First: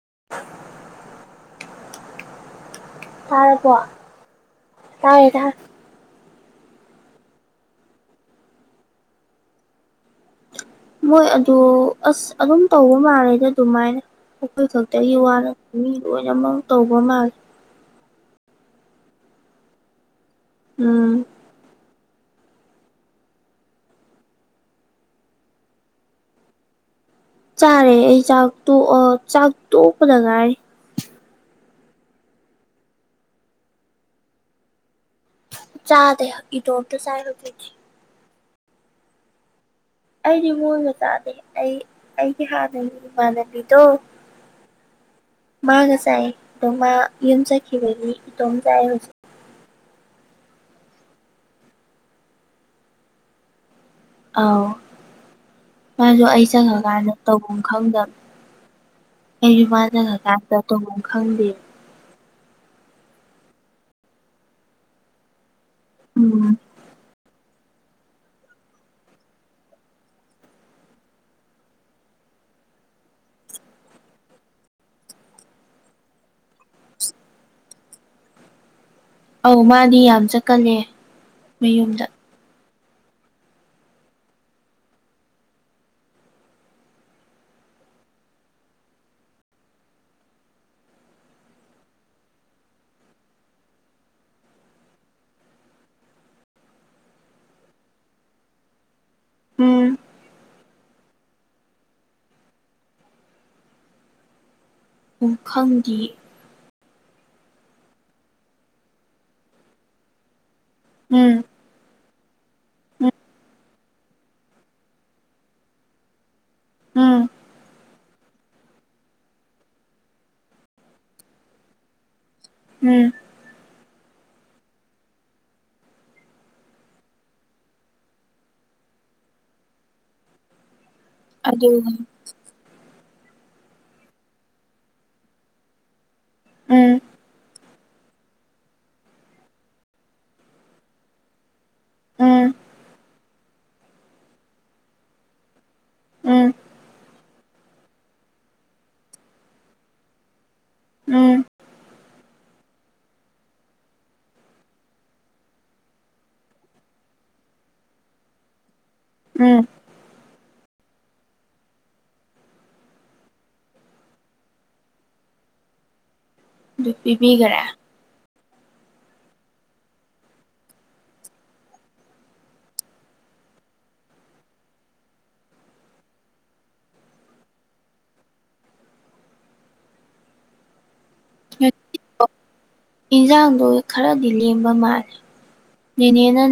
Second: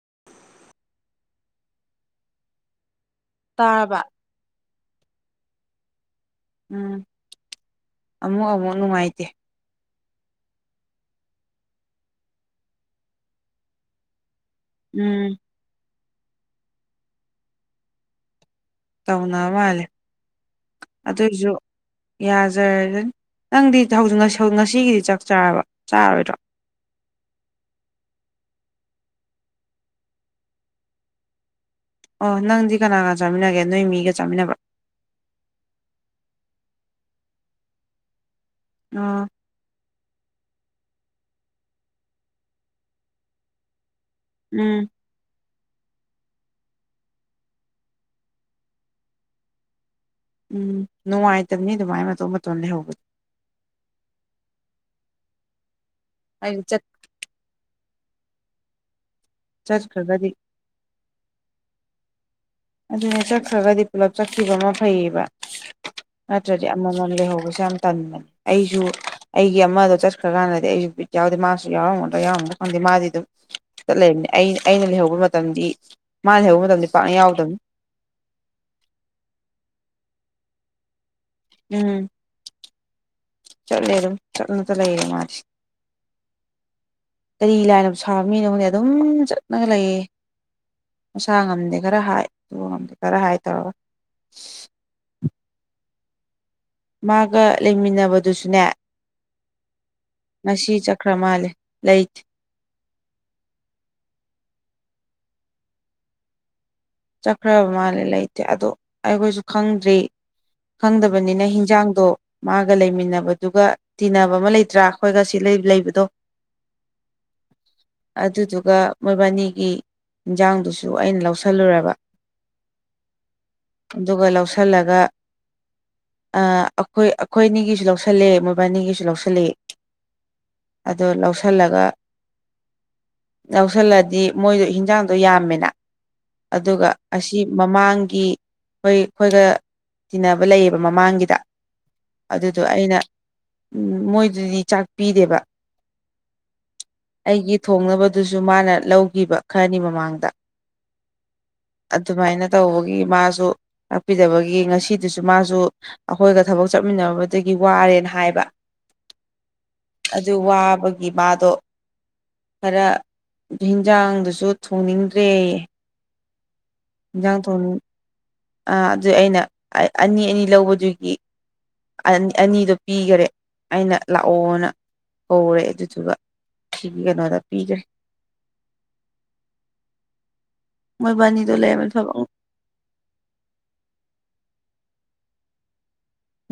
[inaudible] ꯇꯥꯔꯕꯣ ꯇꯥꯔꯕ ꯇꯥꯏꯦꯗ ꯎꯝ ꯑꯃꯨꯛ ꯑꯃꯨꯛ ꯅꯨꯡꯉꯥꯏꯇꯦ ꯃꯣꯏ ꯑꯗꯨ ꯑꯁ ꯑꯗꯨꯝ ꯇꯧꯕ ꯃꯥꯂꯦꯗ ꯑꯗꯨꯃꯥꯏꯅ ꯑꯩꯈꯣꯏ ꯈꯛꯇꯒꯤ ꯋꯥ ꯎꯝ ꯅꯠꯇꯦ ꯃꯤ ꯂꯣꯏꯅꯃꯛ ꯇꯧꯕ ꯃꯥꯜꯂꯤ ꯇꯧꯅꯕ ꯃꯥꯜꯂꯦ ꯎꯝ ꯑꯗꯨꯏꯁꯨ ꯌꯥꯖꯔꯅꯤ ꯅꯪꯗꯤ ꯍꯧꯖꯤꯛ ꯉꯁꯤꯒꯤꯗꯤ ꯆꯥꯛ ꯆꯥꯔꯕ ꯆꯥꯔꯣꯏꯗ꯭ꯔꯣ [inaudible] ꯆꯥꯔꯦ ꯑꯩ ꯆꯥꯛꯇꯣ ꯑ ꯆꯥꯛ ꯇꯣꯛꯄꯗ ꯉꯥꯏꯔꯤ ꯑꯣ ꯅꯪꯗꯤ ꯀꯅꯥ ꯀꯅꯥ ꯆꯥꯃꯤꯟꯅꯒꯦ ꯅꯣꯏ ꯃꯤꯒ ꯆꯥꯃꯤꯟꯅꯕꯔꯣ ꯆꯥꯗꯦ ꯏꯇꯣꯝꯗ ꯆꯥꯏ ꯍꯧꯖꯤꯛ ꯇꯤ ꯑꯣ ꯑꯩꯗꯤ ꯃꯣꯏꯒ ꯆꯥꯥꯗꯦ ꯑꯩ ꯑꯩꯒꯤ ꯍꯥꯟꯅꯒꯤ ꯏꯃꯥꯟꯅꯕꯤꯗꯣ ꯎꯝ ꯃꯥ ꯉꯥꯁꯥꯏ ꯇꯣ ꯃꯥ ꯌꯨꯝ ꯆꯠꯈꯤꯕꯒꯤ ꯏꯇꯣꯝ ꯆꯥꯏ ꯍꯧꯖꯤꯛ ꯎꯝ ꯅꯨꯡꯉꯥꯏꯇꯕꯅꯤ ꯑꯗꯨꯃꯥꯏꯅ ꯃꯇꯣꯝ ꯃꯇꯣꯝ ꯂꯩꯍꯧꯕꯗꯣ ꯑꯥꯎ ꯃꯥꯁꯨ ꯑꯩ ꯑꯩꯗꯤ ꯆꯠ ꯆꯪꯉꯀꯥꯟꯗ ꯇꯧꯐꯝ ꯈꯪꯗꯕ ꯆꯠꯈ꯭ꯔꯒꯗꯤ ꯑꯩꯁꯨꯃꯥꯟꯖꯉꯀꯥꯟꯗ ꯇꯧ ꯈꯪꯗꯦ ꯑꯗꯨꯅ ꯆꯠꯈ꯭ꯔꯒꯗꯤ ꯄꯨꯂꯞ ꯆꯠꯈꯤꯕ ꯑꯃ ꯐꯩꯌꯦꯕ ꯎꯝ ꯅꯠꯇ꯭ꯔꯗꯤ ꯑꯃꯃꯝ ꯂꯩꯍꯧꯕ ꯌꯥꯝ ꯇꯟꯕꯅꯦ ꯑꯩꯁꯨ ꯑꯩꯒꯤ ꯑꯃꯗꯣ ꯆꯠꯈ꯭ꯔꯀꯥꯟꯗꯗꯤ ꯑꯩꯁꯨ ꯕꯤꯠ ꯌꯥꯎꯗꯦ ꯃꯥꯁꯨ ꯌꯥꯎꯔꯝꯒꯗ ꯌꯥꯎꯔꯝ ꯪꯗꯦ ꯃꯥꯗꯤ ꯑꯗꯨꯝ ꯆꯂꯕ ꯑꯩꯅ ꯂꯩꯍꯧꯕ ꯃꯇꯝ ꯃꯥꯅ ꯂꯩꯍꯧꯕ ꯄꯥ ꯌꯥꯎꯗꯅꯤ ꯑꯧ ꯃꯥꯅꯤ ꯌꯥꯝ ꯆꯠꯀꯂꯦ ꯃꯌꯨꯝꯗ ꯆꯂꯔꯣ ꯆꯠꯅ ꯆꯂ ꯏꯔ ꯃꯥꯁꯤ ꯀꯔꯤ ꯂꯥꯏꯅ ꯁꯥꯕ ꯃꯤꯅꯣꯉꯣꯟꯗꯤ ꯑꯗꯨꯝ ꯆꯠꯅꯒ ꯂꯩꯌꯦ ꯃꯁꯥ ꯉꯝꯗꯦ ꯈꯔ ꯍꯥꯏ ꯑꯗꯨ ꯉꯝꯗꯦ ꯈꯔ ꯍꯥꯏ ꯇꯧꯔꯒ ꯃꯥꯒ ꯂꯩꯃꯤꯟꯅꯕꯗꯨꯁꯨꯅꯦ ꯎꯝ ꯉꯁꯤ ꯀ꯭ꯔꯃꯂ ꯂꯥꯏꯠ ꯄꯨꯡꯈꯪꯒꯤ ꯆꯠꯈ꯭ꯔꯕ ꯃꯥꯜꯂꯦ ꯂꯩꯇꯦ ꯑꯗꯣ ꯑꯩꯈꯣꯏꯁꯨ ꯈꯪꯗ꯭ꯔꯤ ꯎꯝ ꯈꯪꯗꯕꯅꯤꯅ ꯍꯤꯟꯖꯥꯡꯗꯣ ꯃꯥꯒ ꯎꯝ ꯂꯩꯃꯤꯟꯅꯕꯗꯨꯒ ꯇꯤꯟꯅꯕ ꯑꯃ ꯂꯩꯇ꯭ꯔꯥ ꯑꯩꯈꯣꯏꯒ ꯁꯤ ꯂꯩꯕꯗꯣ ꯎꯝ ꯑꯗꯨꯗꯨꯒ ꯃꯣꯏꯕꯥꯅꯤꯒꯤ ꯏꯟꯖꯥꯡꯗꯨꯁꯨ ꯑꯩꯅ ꯂꯧꯁꯜꯂꯨꯔꯕ ꯎꯝ ꯑꯗꯨꯒ ꯂꯧꯁꯤꯜꯂꯒ ꯑꯩꯈꯣꯏ ꯑꯩꯈꯣꯏ ꯑꯅꯤꯒꯤꯁꯨ ꯂꯧꯁꯤꯜꯂꯦ ꯃꯣꯏꯕꯥꯅꯤꯒꯤꯁꯨ ꯂꯧꯁꯜꯂꯑꯦ ꯑꯗꯨ ꯂꯧꯁꯤꯜꯂꯒ ꯑꯗꯨꯒ ꯌꯥꯧꯁꯜꯂꯗꯤ ꯃꯣꯏꯗꯣ ꯍꯤꯟꯖꯥꯡꯗꯣ ꯌꯥꯝꯃꯦꯅ ꯑꯗꯨꯒ ꯎꯝ ꯑꯁꯤ ꯃꯃꯥꯡꯒꯤ ꯍꯣꯏ ꯑꯩꯈꯣꯏꯒ ꯇꯤꯟꯅꯕ ꯂꯩꯌꯦꯕ ꯃꯃꯥꯡꯒꯤꯗ ꯎꯝ ꯑꯗꯨꯗꯣ ꯑꯩꯅ ꯃꯣꯏꯗꯨꯗꯤ ꯆꯥꯛ ꯄꯤꯗꯦꯕ ꯎꯝ ꯑꯩꯒꯤ ꯊꯣꯡꯅꯕꯗꯨꯁꯨ ꯃꯥꯅ ꯂꯧꯈꯤꯕ ꯈꯔꯅꯤ ꯃꯃꯥꯡꯗ ꯎꯝ ꯑꯗꯨꯃꯥꯏꯅ ꯇꯧꯕꯒꯤ ꯃꯥꯁꯨ ꯇꯥꯛꯄꯤꯗꯕꯒꯤ ꯉꯁꯤꯗꯨꯁꯨ ꯃꯥꯁꯨ ꯑꯩꯈꯣꯏꯒ ꯊꯕꯛ ꯆꯠꯃꯤꯟꯅꯕꯗꯒꯤ ꯋꯥꯔꯦꯅ ꯍꯥꯏꯕ ꯎꯝ ꯑꯗꯨ ꯋꯥꯕꯒꯤ ꯃꯥꯗꯣ ꯈꯔ ꯍꯟꯖꯥꯡꯗꯨꯁꯨ ꯊꯣꯡꯅꯤꯡꯗ꯭ꯔꯦ ꯑꯗꯨ ꯄꯤꯕꯤꯈꯔꯦ ꯑ ꯑꯗꯨ ꯑꯩꯅ ꯑꯅꯤ ꯑꯅꯤ ꯂꯧꯕꯗꯨꯒꯤ ꯑꯅꯤꯗꯣ ꯄꯤꯈꯔꯦ ꯑꯩꯅ ꯂꯥꯛꯑꯣꯅ ꯍꯧꯔꯦ ꯑꯗꯨꯗꯨꯒ ꯁꯤꯒꯤ ꯀꯩꯅꯣꯗ ꯄꯤꯈ꯭ꯔꯦ [unintelligible] ꯃꯣꯏꯕꯥꯅꯤꯗꯣ ꯂꯩꯔꯝꯃꯦ ꯊꯕꯛ ꯏꯟꯁꯥꯡꯗꯣ ꯈꯔꯗꯤ ꯂꯦꯝꯕ ꯃꯥꯜꯂꯦ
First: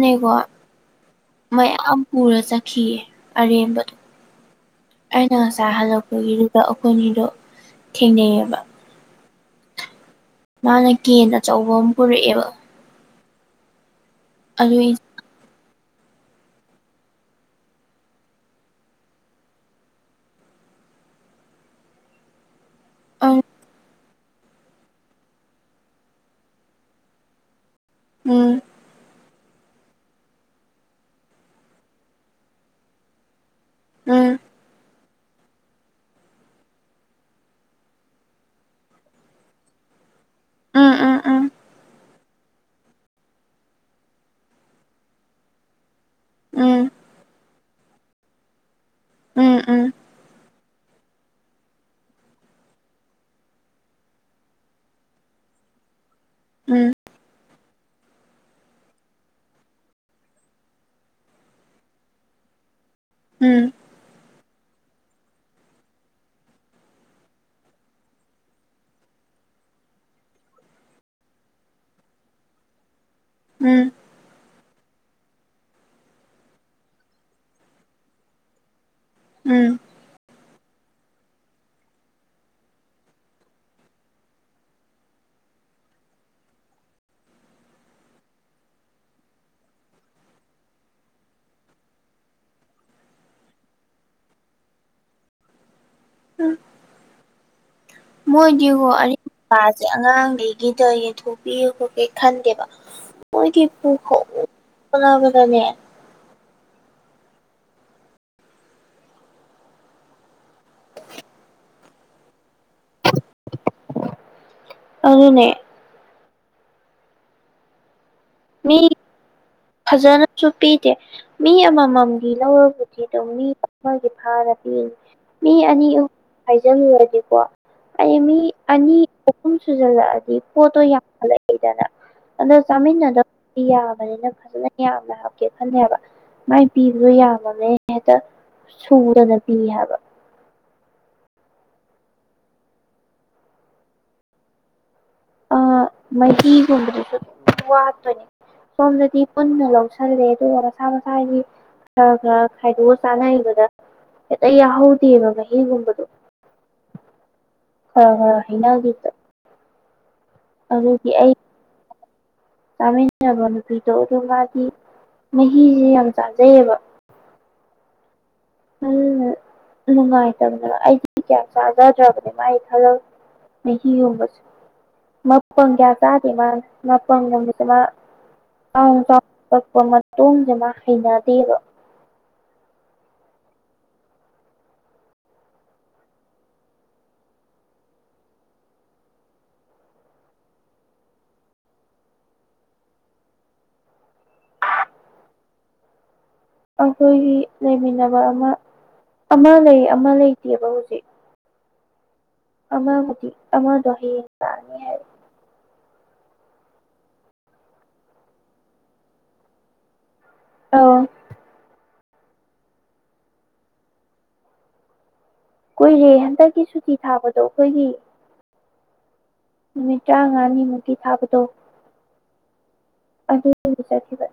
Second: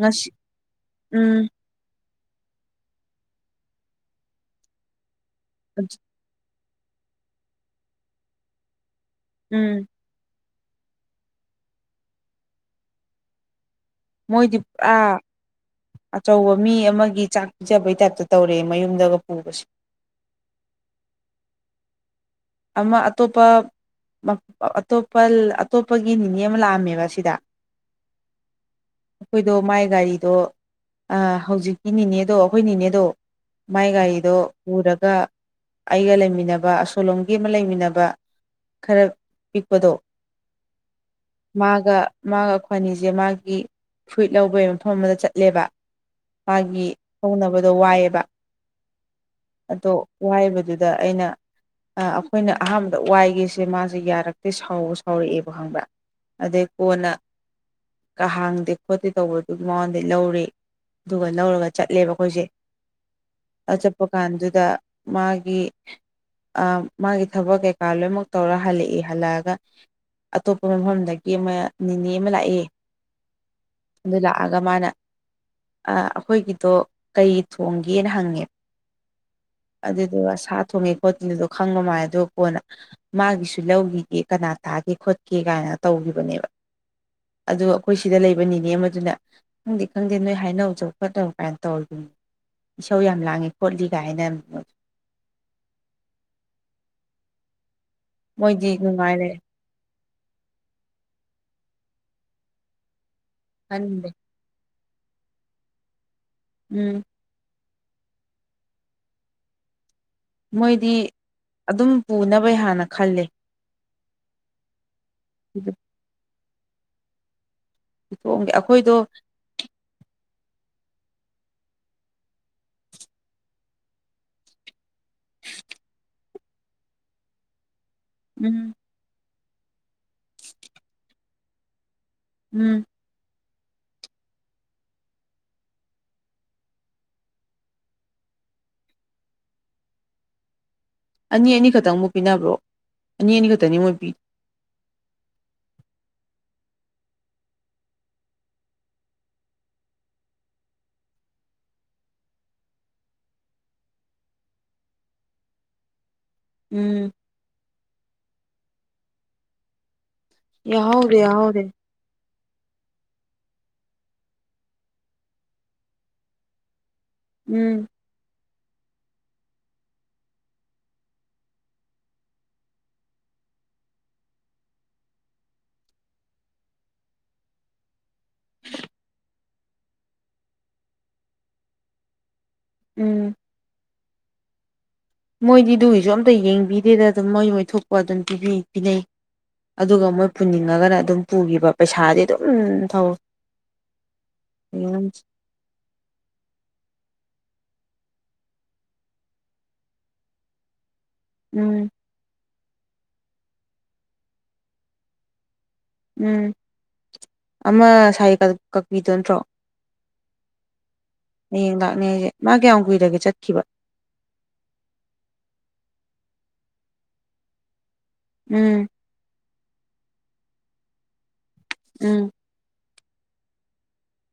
ꯉꯁꯤ ꯎꯝ ꯃꯌꯥꯝ ꯄꯨꯔ ꯆꯠꯈꯤꯌꯦ ꯑꯔꯦꯝꯕꯗꯣ ꯑꯩꯅ ꯉꯁꯥꯏ ꯍꯜꯂꯛꯄꯒꯤ ꯑꯩꯈꯣꯏꯅꯤꯗꯣ ꯊꯦꯡꯅꯩꯌꯦꯕ ꯎꯝ ꯃꯥꯅ ꯀꯦꯟ ꯑꯆꯧꯕ ꯑꯃ ꯄꯨꯔꯛꯑꯦꯕ ꯃꯣꯏꯗꯤ ꯑꯗꯨ ꯑꯆꯧꯕ ꯃꯤ ꯑꯃꯒꯤ ꯆꯥꯛ ꯄꯤꯖꯕꯩ ꯇꯥꯏꯞꯇ ꯇꯧꯔꯦ ꯃꯌꯨꯝꯗꯒ ꯄꯨꯕꯁꯦ [unintelligible] ꯑꯃ ꯎꯝ ꯑꯇꯣꯞꯄ ꯑꯇꯣꯞꯄ ꯑꯇꯣꯞꯄꯒꯤ ꯅꯤꯅꯦ ꯑꯃ ꯂꯥꯛꯑꯝꯃꯦꯕ ꯁꯤꯗ ꯎꯝ ꯑꯩꯈꯣꯏꯗꯣ ꯃꯥꯏ ꯒꯥꯔꯤꯗꯣ ꯍꯧꯖꯤꯛꯀꯤꯅꯦꯅꯦꯗꯣ ꯑꯩꯈꯣꯏꯅꯦꯅꯦꯗꯣ ꯃꯥꯏ ꯎꯝ ꯒꯥꯔꯤꯗꯣ ꯄꯨꯔꯒ ꯑꯩꯒ ꯂꯩꯃꯤꯟꯅꯕ ꯑꯁꯣꯂꯣꯝ ꯒꯤ ꯑꯃ ꯂꯩꯃꯤꯟꯅꯕ ꯈꯔ ꯄꯤꯛꯄꯗꯣ ꯎꯝ ꯎꯝ ꯃꯥꯒ ꯃꯥꯒ ꯑꯩ ꯈ꯭ꯣꯏꯋꯥꯅꯤꯁꯦ ꯃꯥꯒꯤ ꯐꯨꯏꯠ ꯂꯧꯕꯒꯤ ꯃꯐꯝ ꯑꯃꯗ ꯆꯠꯂꯦꯕ ꯎꯝ ꯃꯥꯒꯤ ꯍꯧꯅꯕꯗꯣ ꯋꯥꯏꯑꯕ ꯎꯝ ꯎꯝ ꯑꯗꯣ ꯋꯥꯏꯕꯗ ꯑꯗꯨꯗ ꯑꯩꯅ ꯑꯩꯈꯣꯏꯅ ꯑꯍꯥꯟꯕꯗ ꯋꯥꯏꯒꯁꯦ ꯃꯥꯁꯦ ꯌꯥꯔꯛꯇꯦ ꯁꯥꯎꯕ ꯁꯥꯎꯔꯛꯑꯦꯕ ꯈꯪꯕ꯭ꯔꯥ ꯑꯗꯩ ꯎꯝ ꯀꯣꯟꯅ ꯀ ꯍꯥꯡꯗꯦ ꯈꯣꯠꯇꯦ ꯇꯧꯕꯗꯨꯒꯤ ꯃꯉꯣꯟꯗ ꯂꯧꯔꯤ ꯑꯗꯨꯒ ꯂꯧꯔꯒ ꯆꯠꯂꯦꯕ ꯑꯩꯈꯣꯏꯁꯦ ꯎꯝ ꯎꯝ ꯆꯠꯄ ꯀꯥꯟꯗꯨꯗ ꯃꯥꯒꯤ ꯃꯥꯒꯤ ꯊꯕꯛ ꯀꯩꯀꯥ ꯂꯣꯏꯅꯃꯛ ꯇꯧꯔ ꯍꯜꯂꯛꯏ ꯍꯜꯂꯛꯑꯒ ꯑꯇꯣꯞꯄ ꯃꯐꯝꯗꯒꯤ ꯑꯃ ꯅꯤꯅꯦ ꯑꯃ ꯂꯥꯛꯑꯦ ꯎꯝ ꯒ ꯃꯥꯅ ꯑꯩꯈꯣꯏꯒꯤꯗꯣ ꯀꯩ ꯊꯣꯡꯒꯦꯅ ꯍꯪꯉꯦꯕ ꯎꯝ ꯑꯗꯨꯗꯨ ꯑꯁꯥ ꯊꯣꯡꯉꯦ ꯍꯣꯠꯦꯜꯗꯣ ꯈꯪꯕ ꯃꯥꯜꯗ ꯀꯣꯟꯅ ꯃꯥꯒꯤꯁꯨ ꯂꯧꯈꯤꯒꯦ ꯀꯅꯥ ꯇꯥꯒꯦ ꯈꯣꯠꯀꯦ ꯀꯥꯏꯅ ꯇꯧꯕ ꯕꯅꯦꯕ ꯑꯗꯨ ꯑꯩꯈꯣꯏ ꯁꯤꯗ ꯂꯩꯕꯅꯤꯅꯦ ꯑꯃꯗꯨꯅ ꯈꯪꯗꯦ ꯈꯪꯗꯦ ꯅꯣꯏ ꯍꯥꯏꯅꯧꯁꯨꯧ ꯐꯠꯅꯧ ꯀꯥꯏꯅ ꯇꯧꯔꯤꯕꯅꯤ ꯏꯁꯧ ꯌꯥꯝ ꯂꯥꯡꯉꯤ ꯈꯣꯠꯂꯤ ꯀꯥꯏꯅ ꯎꯝ ꯃꯣꯏꯗꯤ ꯍ ꯑ ꯑꯉꯥꯡꯈꯩꯒꯤꯗ ꯌꯦꯟꯊꯣꯛꯄꯤꯕ ꯀꯩ ꯈꯟꯗꯦꯕ ꯃꯣꯏꯒꯤ ꯈꯟꯗꯦ ꯄꯨꯈꯅꯥꯕꯗꯅꯦ ꯎꯝ ꯃꯣꯏꯗꯤ ꯑꯗꯨꯝ ꯄꯨꯅꯕꯩ ꯍꯥꯟꯅ ꯈꯜꯂꯦ ꯑꯗꯨꯅꯦ ꯣꯡꯒꯦ ꯑꯩꯈꯣꯏꯗꯣ ꯁꯨ ꯄꯤꯗꯦ ꯃꯤ ꯑꯃꯃꯝꯗꯤ ꯂꯧꯔꯕꯨꯗꯤꯤꯗꯣ ꯃꯤ ꯑꯃꯒꯤ ꯐꯥꯔ ꯄꯤꯅꯤ ꯃꯤ ꯑꯅꯤ ꯑꯍꯨꯝ ꯍꯥꯏꯖꯂꯨꯔꯗꯤꯀꯣ ꯑꯩ ꯃꯤ ꯎꯝ ꯑꯅꯤ ꯑꯍꯨꯝ ꯁꯨꯖꯜꯂꯛꯑꯗꯤ ꯄꯣꯠꯇꯣ ꯌꯥꯝ ꯂꯩꯗꯅ ꯑꯗ ꯎꯝ ꯆꯥꯃꯤꯟꯅꯗꯕ ꯌꯥꯕꯅꯤꯅ ꯐꯖꯅ ꯌꯥꯝꯅ ꯍꯥꯞꯀꯦ ꯈꯜꯂꯦꯕ ꯃꯥꯏ ꯄꯤꯕꯗꯣ ꯌꯥꯝꯃꯃꯦ ꯍꯦꯛꯇ ꯁꯨꯗꯅ ꯄꯤ ꯍꯥꯏꯕ ꯑꯅꯤ ꯑꯅꯤꯈꯛꯇꯪ ꯑꯃꯨꯛ ꯄꯤꯅꯕ꯭ꯔꯣ ꯑꯅꯤ ꯑꯅꯤꯈꯛꯇꯪꯅꯤ ꯃꯣꯏ ꯄꯤ ꯃꯍꯒꯨꯝꯗꯔꯤꯁꯨ ꯋꯥꯄꯅꯤ ꯁꯣꯝꯗꯗꯤ ꯄꯨꯟꯅ ꯂꯧꯁꯤꯜꯂꯦ ꯑꯗꯨꯒ ꯃꯁꯥ ꯃꯁꯥꯒꯤ ꯈꯔ ꯈꯔ ꯈꯥꯏꯗꯣꯛꯑ ꯆꯥꯅꯩꯕꯗ ꯍꯦꯛꯇ ꯌꯥꯍꯧꯗꯦꯕ ꯃꯍꯤꯒꯨꯝꯕꯗꯣ ꯎꯝ ꯑ ꯍꯩꯅꯒꯤꯗ ꯌꯥꯎꯔꯤꯦ ꯌꯥꯎꯔꯤꯦ ꯆꯥꯃꯤꯟꯅꯕ ꯅꯨꯄꯤꯗꯣ ꯑꯗꯨ ꯃꯥꯗꯤ ꯃꯍꯤꯁꯦ ꯌꯥꯝ ꯆꯥꯖꯩꯌꯦꯕ ꯎꯝ ꯅꯨꯡꯉꯥꯏꯇꯕꯅꯤꯅ ꯑꯩꯗꯤ ꯀꯌꯥ ꯆꯥꯖꯗ꯭ꯔꯕꯅꯤ ꯃꯥ ꯑꯩ ꯈꯜꯂꯦ ꯃꯤꯒꯤ ꯎꯕꯁ ꯃꯄꯪ ꯀꯌꯥ ꯀꯥꯗꯤ ꯃꯥ ꯃꯄꯪ ꯅꯨꯃꯤꯠꯇ ꯃꯥ ꯆꯥꯎ ꯆꯥꯎꯅ ꯀꯛꯄ ꯃꯇꯨꯡꯗꯅ ꯍꯩꯅꯗꯦꯕ ꯎꯝ ꯃꯣꯏꯗꯤ ꯑꯗꯨꯒꯤꯁꯨ ꯑꯝꯇ ꯌꯦꯡꯕꯤꯗꯦꯗ ꯑꯗꯨꯝ ꯃꯣꯏ ꯃꯣꯏ ꯊꯣꯛꯄ ꯑꯗꯨꯝ ꯄꯤꯅꯩ ꯑꯗꯨꯒ ꯃꯣꯏ ꯄꯨꯅꯤꯡꯉꯒꯅ ꯑꯗꯨꯝ ꯄꯨꯈꯤꯕ ꯄꯩꯁꯥꯗꯤ ꯑꯗꯨꯝ ꯊꯧꯋ ꯑꯩꯈꯣꯏꯒꯤ ꯂꯩꯃꯤꯟꯅꯕ ꯑꯃ ꯑꯃ ꯂꯩ ꯑꯃ ꯂꯩꯇꯦꯕ ꯍꯧꯖꯤꯛ ꯎꯝ ꯑꯥ ꯍꯧꯗꯤ ꯑꯃꯥ ꯗꯍꯤꯦ ꯍꯥꯏ ꯎꯝ ꯑꯃ ꯁꯥꯏ ꯀꯛꯄꯤꯗꯣ ꯅꯠꯇ꯭ꯔꯣ ꯑ ꯌꯦ ꯅꯦꯁꯦ ꯃꯥ ꯀꯌꯥꯝ ꯀꯨꯏꯔꯒꯦ ꯆꯠꯈꯤꯕ ꯀꯨꯏꯔꯦ ꯍꯟꯗꯛꯀꯤ ꯁꯨꯇꯤ ꯊꯥꯕꯗꯣ ꯑꯩꯈꯣꯏꯒꯤ ꯎꯝ ꯅꯨꯃꯤꯠ ꯇꯔꯥꯃꯉꯥꯅꯤꯃꯨꯛꯇꯤ ꯊꯥꯕꯗꯣ ꯎꯝ ꯑꯗꯨ ꯆ ꯊ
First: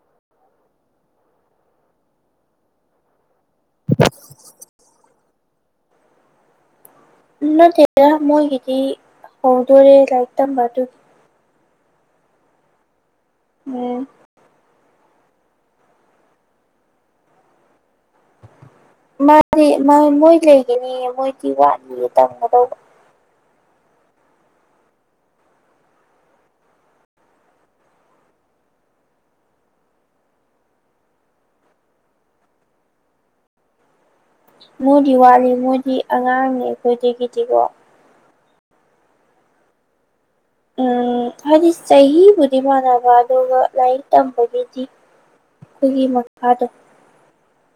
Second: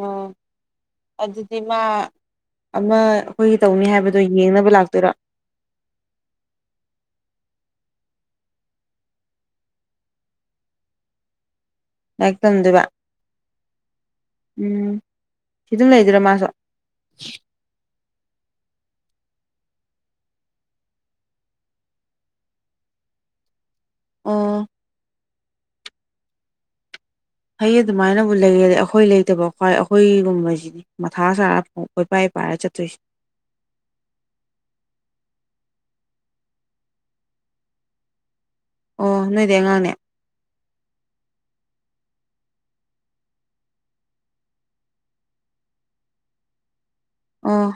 ꯑꯣ ꯑꯗꯨꯗꯤꯤꯃ ꯑꯃ ꯑꯩꯈꯣꯏꯒꯤ ꯇꯧꯅꯤ ꯍꯥꯏꯕꯗꯣ ꯌꯦꯡꯅꯕ ꯂꯥꯛꯇꯣꯏꯔꯥ ꯅꯠꯇꯦꯗ ꯃꯣꯏꯒꯤꯗꯤ ꯍꯧꯣꯡꯗꯣꯔꯦ ꯂꯥꯏꯔꯤꯛ ꯇꯝꯕ ꯑꯗꯨꯒꯤ ꯌꯥ ꯇꯝꯗꯨꯕ ꯎꯝ ꯎꯝ ꯁꯤ ꯑꯗꯨꯝ ꯂꯩꯗ꯭ꯔꯥ ꯃꯥꯁꯨ ꯃꯥꯗꯤ ꯃꯣꯏ ꯂꯩꯒꯅꯤ ꯃꯣꯏꯗꯤ ꯋꯥꯠꯂꯤꯌꯦ ꯇꯝꯒꯗꯧꯕ ꯑ ꯍꯩ ꯑꯗꯨꯃꯥꯏꯅꯕꯨ ꯂꯩꯒꯗꯤ ꯑꯩꯈꯣꯏ ꯂꯩꯇꯕ ꯈ꯭ꯋꯥꯏ ꯑꯩꯈꯣꯏꯒꯨꯝꯕꯁꯤꯗꯤ ꯃꯊꯥ ꯁꯥꯥꯔ ꯐ ꯀꯄꯥꯏ ꯄꯔ ꯆꯠꯇꯔꯤ ꯃꯣꯏꯗꯤ ꯋꯥꯠꯂꯤ ꯃꯣꯏꯗꯤ ꯑꯉꯥꯡꯅꯤ ꯑꯩꯈꯣꯏꯗꯒꯤꯗꯤꯀꯣ ꯑꯣ ꯅꯣꯏꯗ ꯉꯉꯥꯡꯅꯦ ꯎꯝ ꯍꯥꯏꯗꯤ ꯆꯍꯤꯕꯨꯗꯤ ꯃꯥꯟꯅꯕ ꯑꯗꯨꯒ ꯂꯥꯏꯔꯤꯛ ꯇꯝꯕꯒꯤꯗꯤ ꯇꯒꯤ ꯃꯥꯗ ꯑꯥ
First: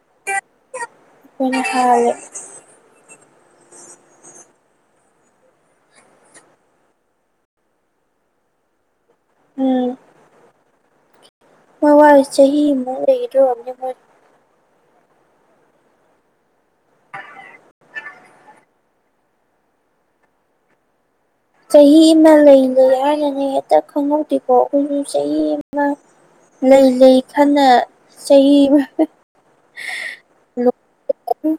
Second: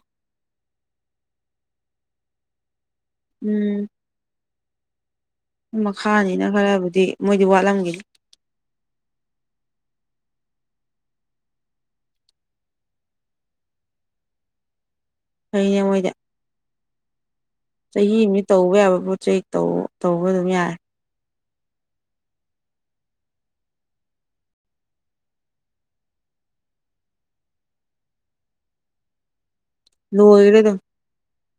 ꯅ ꯍꯂꯦ ꯎꯝ ꯃꯈꯥꯅꯤꯅ ꯈꯔꯕꯨꯗꯤ ꯃꯣꯏꯗꯤ ꯋꯥꯠꯂꯝꯒꯅꯤ ꯎꯝ ꯃꯣꯏ ꯋꯥꯔꯤ ꯆꯍꯤ ꯑꯃ ꯂꯩꯒꯗꯕꯅꯤ ꯃꯣꯏ ꯀꯅꯦ ꯃꯣꯏꯗ ꯆꯍꯤ ꯑꯃ ꯇꯧꯕ ꯌꯥꯕ ꯄꯣꯠ ꯆꯩ ꯇꯧꯕ ꯑꯗꯨꯝ ꯌꯥꯔꯦ ꯆꯍꯤ ꯑꯃ ꯂꯩꯗ ꯍꯥꯏꯅꯅꯦ ꯍꯦꯛꯇ ꯈꯪꯍꯧꯗꯦꯀꯣ ꯎ ꯆꯍꯤ ꯑꯃ ꯂꯩ ꯂꯩ ꯈꯅ ꯆꯍꯤ ꯂ ꯏꯔꯗ ꯎꯝ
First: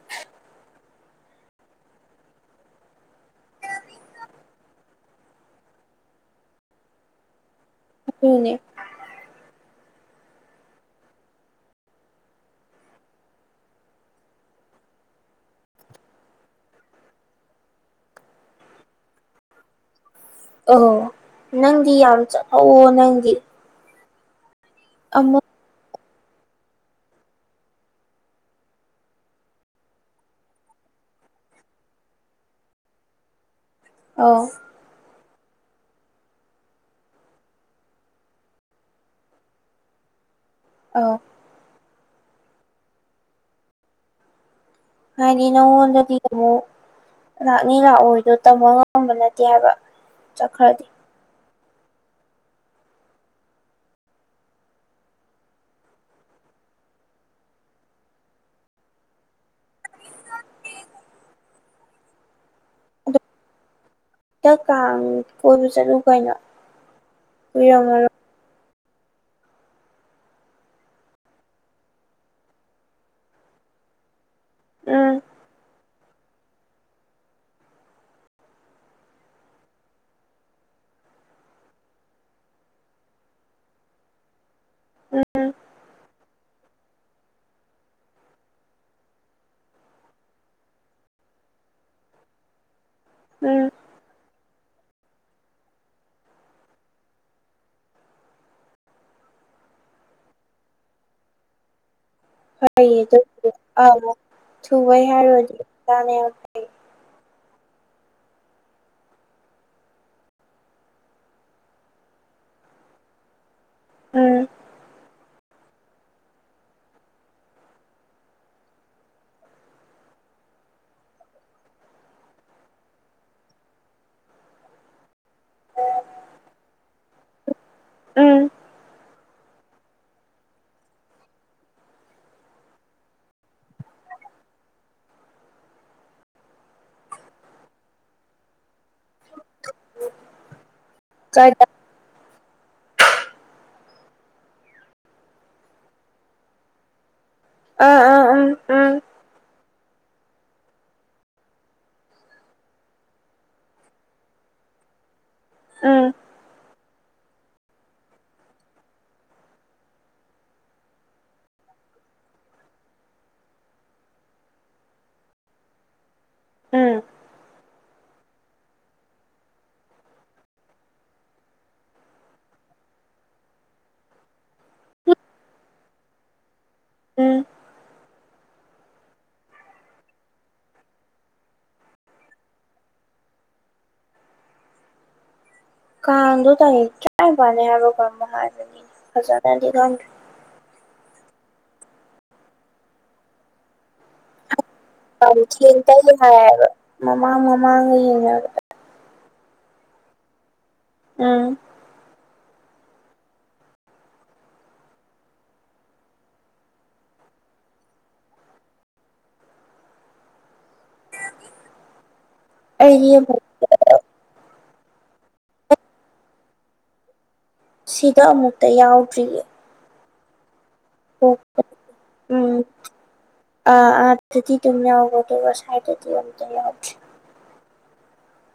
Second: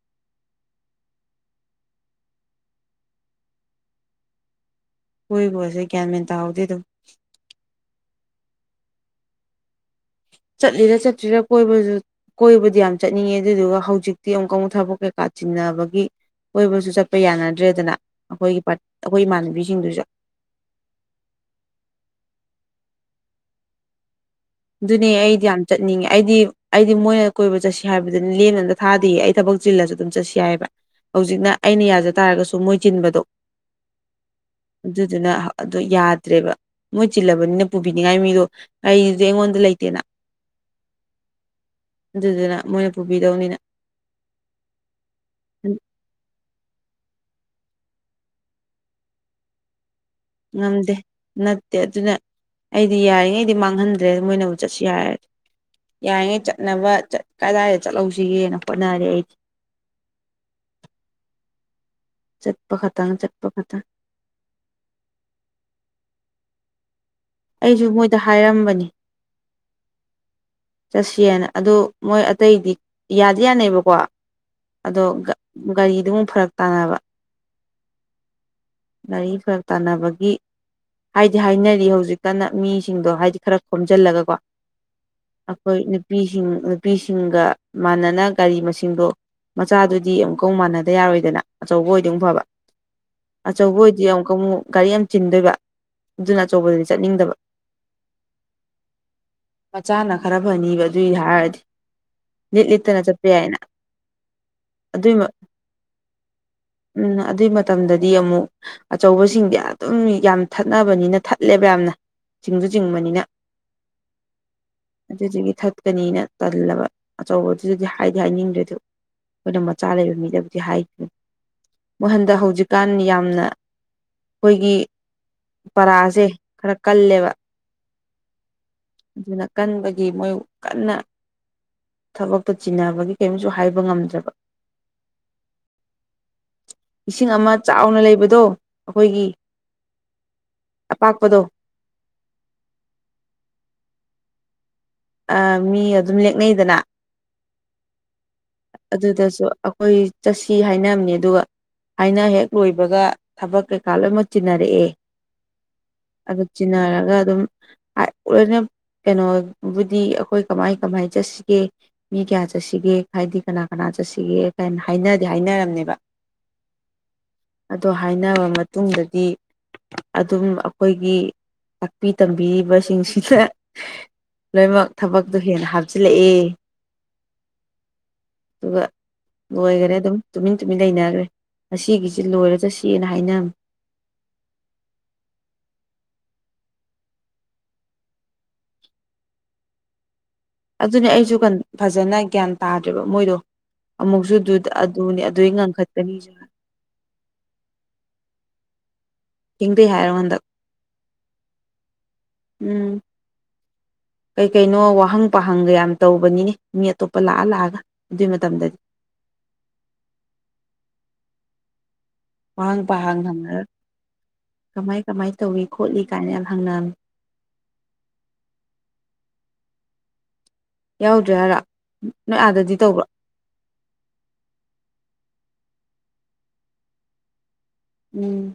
ꯍꯣꯏ ꯀꯁꯦ ꯀꯌꯥꯃꯤꯦꯟꯇꯗꯗ ꯎꯅꯦ ꯆꯠꯂꯤꯔ ꯆꯠꯇ꯭ꯔꯤꯔꯥ ꯀꯣꯏꯕꯁꯨ ꯀꯣꯏꯕꯗꯤ ꯌꯥꯝ ꯆꯠꯅꯤꯡꯉꯦ ꯑꯗꯨꯗꯨꯒ ꯍꯧꯖꯤꯛꯇꯤ ꯑꯃꯨꯛꯀꯨ ꯊꯕꯛ ꯀꯩꯀꯥ ꯆꯤꯟꯅꯕꯒꯤ ꯀꯣꯏꯕꯁꯨ ꯆꯠꯄ ꯌꯥꯅꯗ꯭ꯔꯦꯗꯅ ꯑꯩꯈꯣꯏꯒꯤ ꯑꯩꯈꯣꯏ ꯏꯃꯥꯟꯅꯕꯤꯁꯤꯡꯗꯨꯁꯨ ꯑ ꯅꯗꯤ ꯌꯥꯝ ꯑ ꯅꯗꯤ ꯑꯗꯨꯅꯦ ꯑꯩꯗꯤ ꯌꯥꯝ ꯆꯠꯅꯤꯡꯉꯦ ꯑꯩꯗꯤ ꯑꯩꯗꯤ ꯃꯣꯏꯅ ꯀꯣꯏꯕ ꯆꯠꯁꯤ ꯍꯥꯏꯕꯗꯨꯅꯤ ꯂꯦꯝꯕꯝꯇ ꯊꯥꯗꯌꯦ ꯑꯩ ꯊꯕꯛ ꯆꯤꯜꯂꯁꯨ ꯑꯗꯨꯝ ꯆꯠꯁꯤ ꯍꯥꯏꯕ ꯍꯧꯖꯤꯛꯅ ꯑꯩꯅ ꯌꯥꯖ ꯇꯥꯔꯒꯁꯨ ꯃꯣꯏ ꯆꯤꯟꯕꯗꯣ ꯑꯧ ꯑꯗꯨꯗꯨꯅ ꯑꯗꯣ ꯌꯥꯗ꯭ꯔꯦꯕ ꯃꯣꯏ ꯆꯤꯜꯂꯕꯅꯤꯅ ꯄꯨꯕꯤꯅꯤꯡꯉꯥꯏ ꯃꯤꯗꯣ ꯀ ꯍꯧꯖꯤꯛ ꯑꯩꯉꯣꯟꯗ ꯂꯩꯇꯦꯅ ꯑ ꯑꯗꯨꯗꯨꯅ ꯃꯣꯏꯅ ꯄꯨꯕꯤꯗꯧꯅꯤꯅ ꯍꯥꯏꯅꯤꯅꯗꯤꯣ ꯂꯥꯛꯅꯤ ꯂꯥꯛꯑꯣꯔꯤꯗꯣ ꯇꯝꯃꯣ ꯉꯝꯕ ꯅꯠꯇꯦ ꯍꯥꯏꯕ ꯆꯠꯈ꯭ꯔꯗꯤ ꯉꯝꯗꯦ ꯅ ꯅꯠꯇꯦ ꯑꯗꯨꯅ ꯑꯩꯗꯤ ꯌꯥꯔꯤꯉꯩꯗꯤ ꯃꯥꯡꯍꯟꯗ꯭ꯔꯦ ꯃꯣꯏꯅꯨꯛ ꯆꯠꯁꯨ ꯌꯥꯔꯗꯤ ꯌꯥꯔꯤꯉ ꯆꯠꯅꯕ ꯀꯗꯥꯏꯗ ꯆꯠꯍꯧꯁꯤꯒꯦꯅ ꯍꯣꯠꯅꯔꯦ ꯑꯩꯁ [unintelligible] ꯈꯛꯇꯪ ꯍꯛꯇ ꯀꯥꯡ ꯀꯣꯏꯔꯨ ꯆꯠꯂꯨ ꯀꯩꯅꯣ ꯑꯩꯁꯨ ꯃꯣꯏꯗ ꯀꯨꯏꯔꯝꯃꯔꯣꯏ ꯍꯥꯏꯔꯝꯕꯅꯤ ꯆꯠꯁꯤꯦꯅ ꯑꯗꯨ ꯃꯣꯏ ꯑꯇꯩꯗꯤ ꯌꯥꯗꯤ ꯌꯥꯅꯕꯀꯣ ꯑꯗꯣ ꯎꯝ ꯒꯥꯔꯤꯗꯨꯃꯨꯛ ꯐꯔꯛ ꯇꯥꯅꯕ ꯂꯥꯏꯔꯤ ꯈꯔ ꯇꯥꯟꯅꯕꯒꯤ ꯍꯥꯏꯗꯤ ꯍꯥꯏꯅꯔꯤ ꯍꯧꯖꯤꯛꯇꯅ ꯃꯤꯁꯤꯡꯗꯣ ꯍꯥꯏꯗꯤ ꯈꯔ ꯈꯣꯝꯖꯤꯜꯂꯒꯀꯣ ꯎꯝ ꯑꯩꯈꯣꯏ ꯅꯨꯄꯤꯁꯤꯡ ꯅꯨꯄꯤꯁꯤꯡꯒ ꯃꯥꯟꯅꯅ ꯒꯥꯔꯤ ꯃꯁꯤꯡꯗꯣ ꯃꯆꯥꯗꯨꯗꯤ ꯑꯃꯨꯛꯀꯥꯎ ꯃꯥꯟꯅꯗ ꯌꯥꯔꯣꯏꯗꯅ ꯑꯆꯧꯕ ꯑꯣꯏꯗꯤꯧ ꯐꯕ ꯎꯝ ꯑꯆꯧꯕ ꯑꯣꯏꯗꯤ ꯑꯃꯨꯛ ꯀꯉꯨꯛ ꯒꯥꯔꯤ ꯌꯥꯝ ꯆꯤꯟꯗꯣꯏꯕ ꯑꯗꯨꯅ ꯑꯆꯧꯕꯗꯨꯗꯤ ꯆꯠꯅꯤꯡꯗꯕ ꯃꯆꯥꯅ ꯈꯔ ꯐꯅꯤꯕ ꯑꯗꯨ ꯍꯥꯏꯔꯗꯤ ꯂꯤꯠ ꯍꯥꯏ ꯂꯤꯠꯇꯅ ꯆꯠꯄ ꯌꯥꯏꯅ ꯑ ꯊꯕꯩ ꯑꯗꯨꯏ ꯍꯥꯏꯔ ꯇꯅꯦꯩ ꯎꯝ ꯑꯗꯨꯏ ꯃꯇꯝꯗꯗꯤ ꯑꯃꯨꯛ ꯑꯆꯧꯕꯁꯤꯡꯗꯤ ꯑꯗꯨꯝ ꯌꯥꯝ ꯊꯠꯅꯕꯅꯤꯅ ꯊꯠꯂꯦꯕ ꯌꯥꯝꯅ ꯆꯤꯡꯁꯨ ꯆꯤꯡꯕꯅꯤꯅ ꯎꯝ ꯑꯗꯨꯗꯒꯤ ꯊꯠꯀꯅꯤꯅ ꯇꯜꯂꯕ ꯑꯆꯧꯕꯗꯨꯗꯗꯤ ꯍꯥꯏꯗꯤ ꯍꯥꯏꯅꯤꯡꯗ꯭ꯔꯦꯗꯨ ꯑꯩꯈꯣꯏꯅ ꯃꯆꯥ ꯂꯩꯕ ꯃꯤꯗꯕꯨꯗꯤ ꯍꯥꯏꯗꯦ ꯃꯍꯟꯗ ꯍꯧꯖꯤꯛꯀꯥꯟ ꯌꯥꯝꯅ ꯑꯩꯈꯣꯏꯒꯤ ꯄꯔꯥꯁꯦ ꯈꯔ ꯀꯜꯂꯦꯕ ꯎꯝ ꯑꯗꯨꯅ ꯀꯟꯕꯒꯤ ꯃꯣꯏ ꯀꯟꯅ ꯊꯕꯛꯇꯣ ꯆꯤꯟꯅꯕꯒꯤ ꯀꯔꯤꯝꯁꯨ ꯍꯥꯏꯕ ꯉꯝꯗ꯭ꯔꯕ ꯏꯁꯤꯡ ꯑꯃ ꯆꯥꯎꯅ ꯂꯩꯕꯗꯣ ꯑꯩꯈꯣꯏꯒꯤ ꯑꯄꯥꯛꯄꯗꯣ ꯀꯥꯏꯗ ꯑ ꯃꯤ ꯑꯗꯨꯝ ꯂꯦꯛꯅꯩꯗꯅ ꯑꯥ ꯑꯥ ꯎꯝ ꯎꯝ ꯑꯗꯨꯗꯁꯨ ꯑꯩꯈꯣꯏ ꯆꯠꯁꯤ ꯍꯥꯏꯅꯕꯅꯤ ꯑꯗꯨꯒ ꯍꯥꯏꯅ ꯍꯦꯛ ꯂꯣꯏꯕꯒ ꯊꯕꯛ ꯀꯩꯀꯥ ꯂꯣꯏꯅꯃꯛ ꯆꯤꯟꯅꯔꯛꯑꯦ ꯎꯝ ꯑꯗꯨ ꯆꯤꯟꯅꯔꯒ ꯑꯗꯨꯝ ꯂꯣꯏꯅ ꯀꯩꯅꯣ ꯕꯨꯗꯤ ꯑꯩꯈꯣꯏ ꯀꯃꯥꯏ ꯀꯃꯥꯏ ꯆꯠꯁꯤꯒꯦ ꯃꯤ ꯀꯌꯥ ꯆꯠꯁꯤꯒꯦ ꯍꯥꯏꯗꯤ ꯀꯅꯥ ꯀꯅꯥ ꯆꯠꯁꯤꯒꯦ ꯀ ꯍꯥꯏꯅꯗꯦ ꯍꯥꯏꯅꯔꯝꯅꯦꯕ ꯎꯝ ꯑꯗꯣ ꯍꯥꯏꯔꯕ ꯃꯇꯨꯡꯗꯗꯤ ꯑꯗꯨꯝ ꯑꯩꯈꯣꯏꯒꯤ ꯇꯥꯛꯄꯤ ꯇꯝꯕꯤꯔꯤꯕꯁꯤꯡꯁꯤꯗ ꯂꯣꯏꯅꯃꯛ ꯊꯕꯛꯇꯨ ꯍꯦꯟꯅ ꯍꯥꯞꯆꯤꯜꯂꯛꯑꯦ ꯎꯝ ꯇ ꯂꯣꯏꯈꯔꯦ ꯑꯗꯨꯝ ꯇꯨꯃꯤꯟ ꯇꯨꯃꯤꯟ ꯂꯩꯅꯈ꯭ꯔꯦ ꯑꯁꯤꯒꯤꯒꯤꯁꯤ ꯂꯣꯏꯔꯁꯨ ꯁꯤꯅ ꯍꯥꯏꯅꯔꯝꯃꯤ [unintelligible] ꯀꯥꯟꯗ ꯇ ꯀꯌꯥ ꯄꯅꯦ ꯍꯥꯏꯔ ꯀ ꯍꯥꯔꯅꯤ ꯍꯖꯗꯤꯗ ꯑꯗꯨꯅꯦ ꯑꯩꯁꯨ ꯐꯖꯅ ꯒ꯭ꯌꯥꯟ ꯇꯥꯗ꯭ꯔꯦꯕ ꯃꯣꯏꯗꯣ ꯑꯃꯨꯛꯁꯨ ꯑꯗꯨꯅꯤ ꯑꯗꯨꯏ ꯊꯦꯡ ꯇꯩ ꯉꯟꯈꯠꯀꯅꯤ ꯍꯥꯏꯌꯦꯕ ꯃꯃꯥꯡ ꯃꯃꯥꯡꯒ ꯌꯦꯡꯉ ꯍꯡꯗ ꯍꯥꯏꯔꯣ ꯍꯟꯗꯛ ꯎꯝ ꯎꯝ ꯀꯩ ꯀꯩꯅꯣ ꯋꯥꯍꯪ ꯄꯥꯍꯪꯒ ꯌꯥꯝ ꯇꯧꯕꯅꯤꯅꯦ ꯃꯤ ꯑꯇꯣꯞꯄ ꯂꯥꯛꯑ ꯂꯥꯛꯑꯒ ꯑꯗꯨꯒꯤ ꯃꯇꯝꯗꯗꯤ [unintelligible] ꯋꯥꯥꯡ ꯑꯩꯗꯤ ꯑꯃꯨꯛ ꯄꯃꯦ ꯀꯃꯥꯏ ꯀꯃꯥꯏ ꯇꯧꯏ ꯈꯣꯠꯂꯤ ꯀꯥꯏꯅ ꯍꯪꯅꯃꯤ ꯁꯤꯗ ꯑꯃꯨꯛꯇ ꯌꯥꯎꯗ꯭ꯔꯤꯌꯦ ꯌꯥꯎꯗ꯭ꯔꯦ ꯍꯥꯏꯔ ꯄꯣꯛꯄ ꯅꯣꯏ ꯑꯥꯗꯗꯤ ꯇꯧꯕ꯭ꯔꯣ ꯑ ꯑ ꯊꯗꯤ ꯇꯝ ꯌꯥꯕꯣ ꯇꯕ ꯁꯏꯗꯗꯤ ꯑꯣꯗ ꯌꯥ ꯎꯝ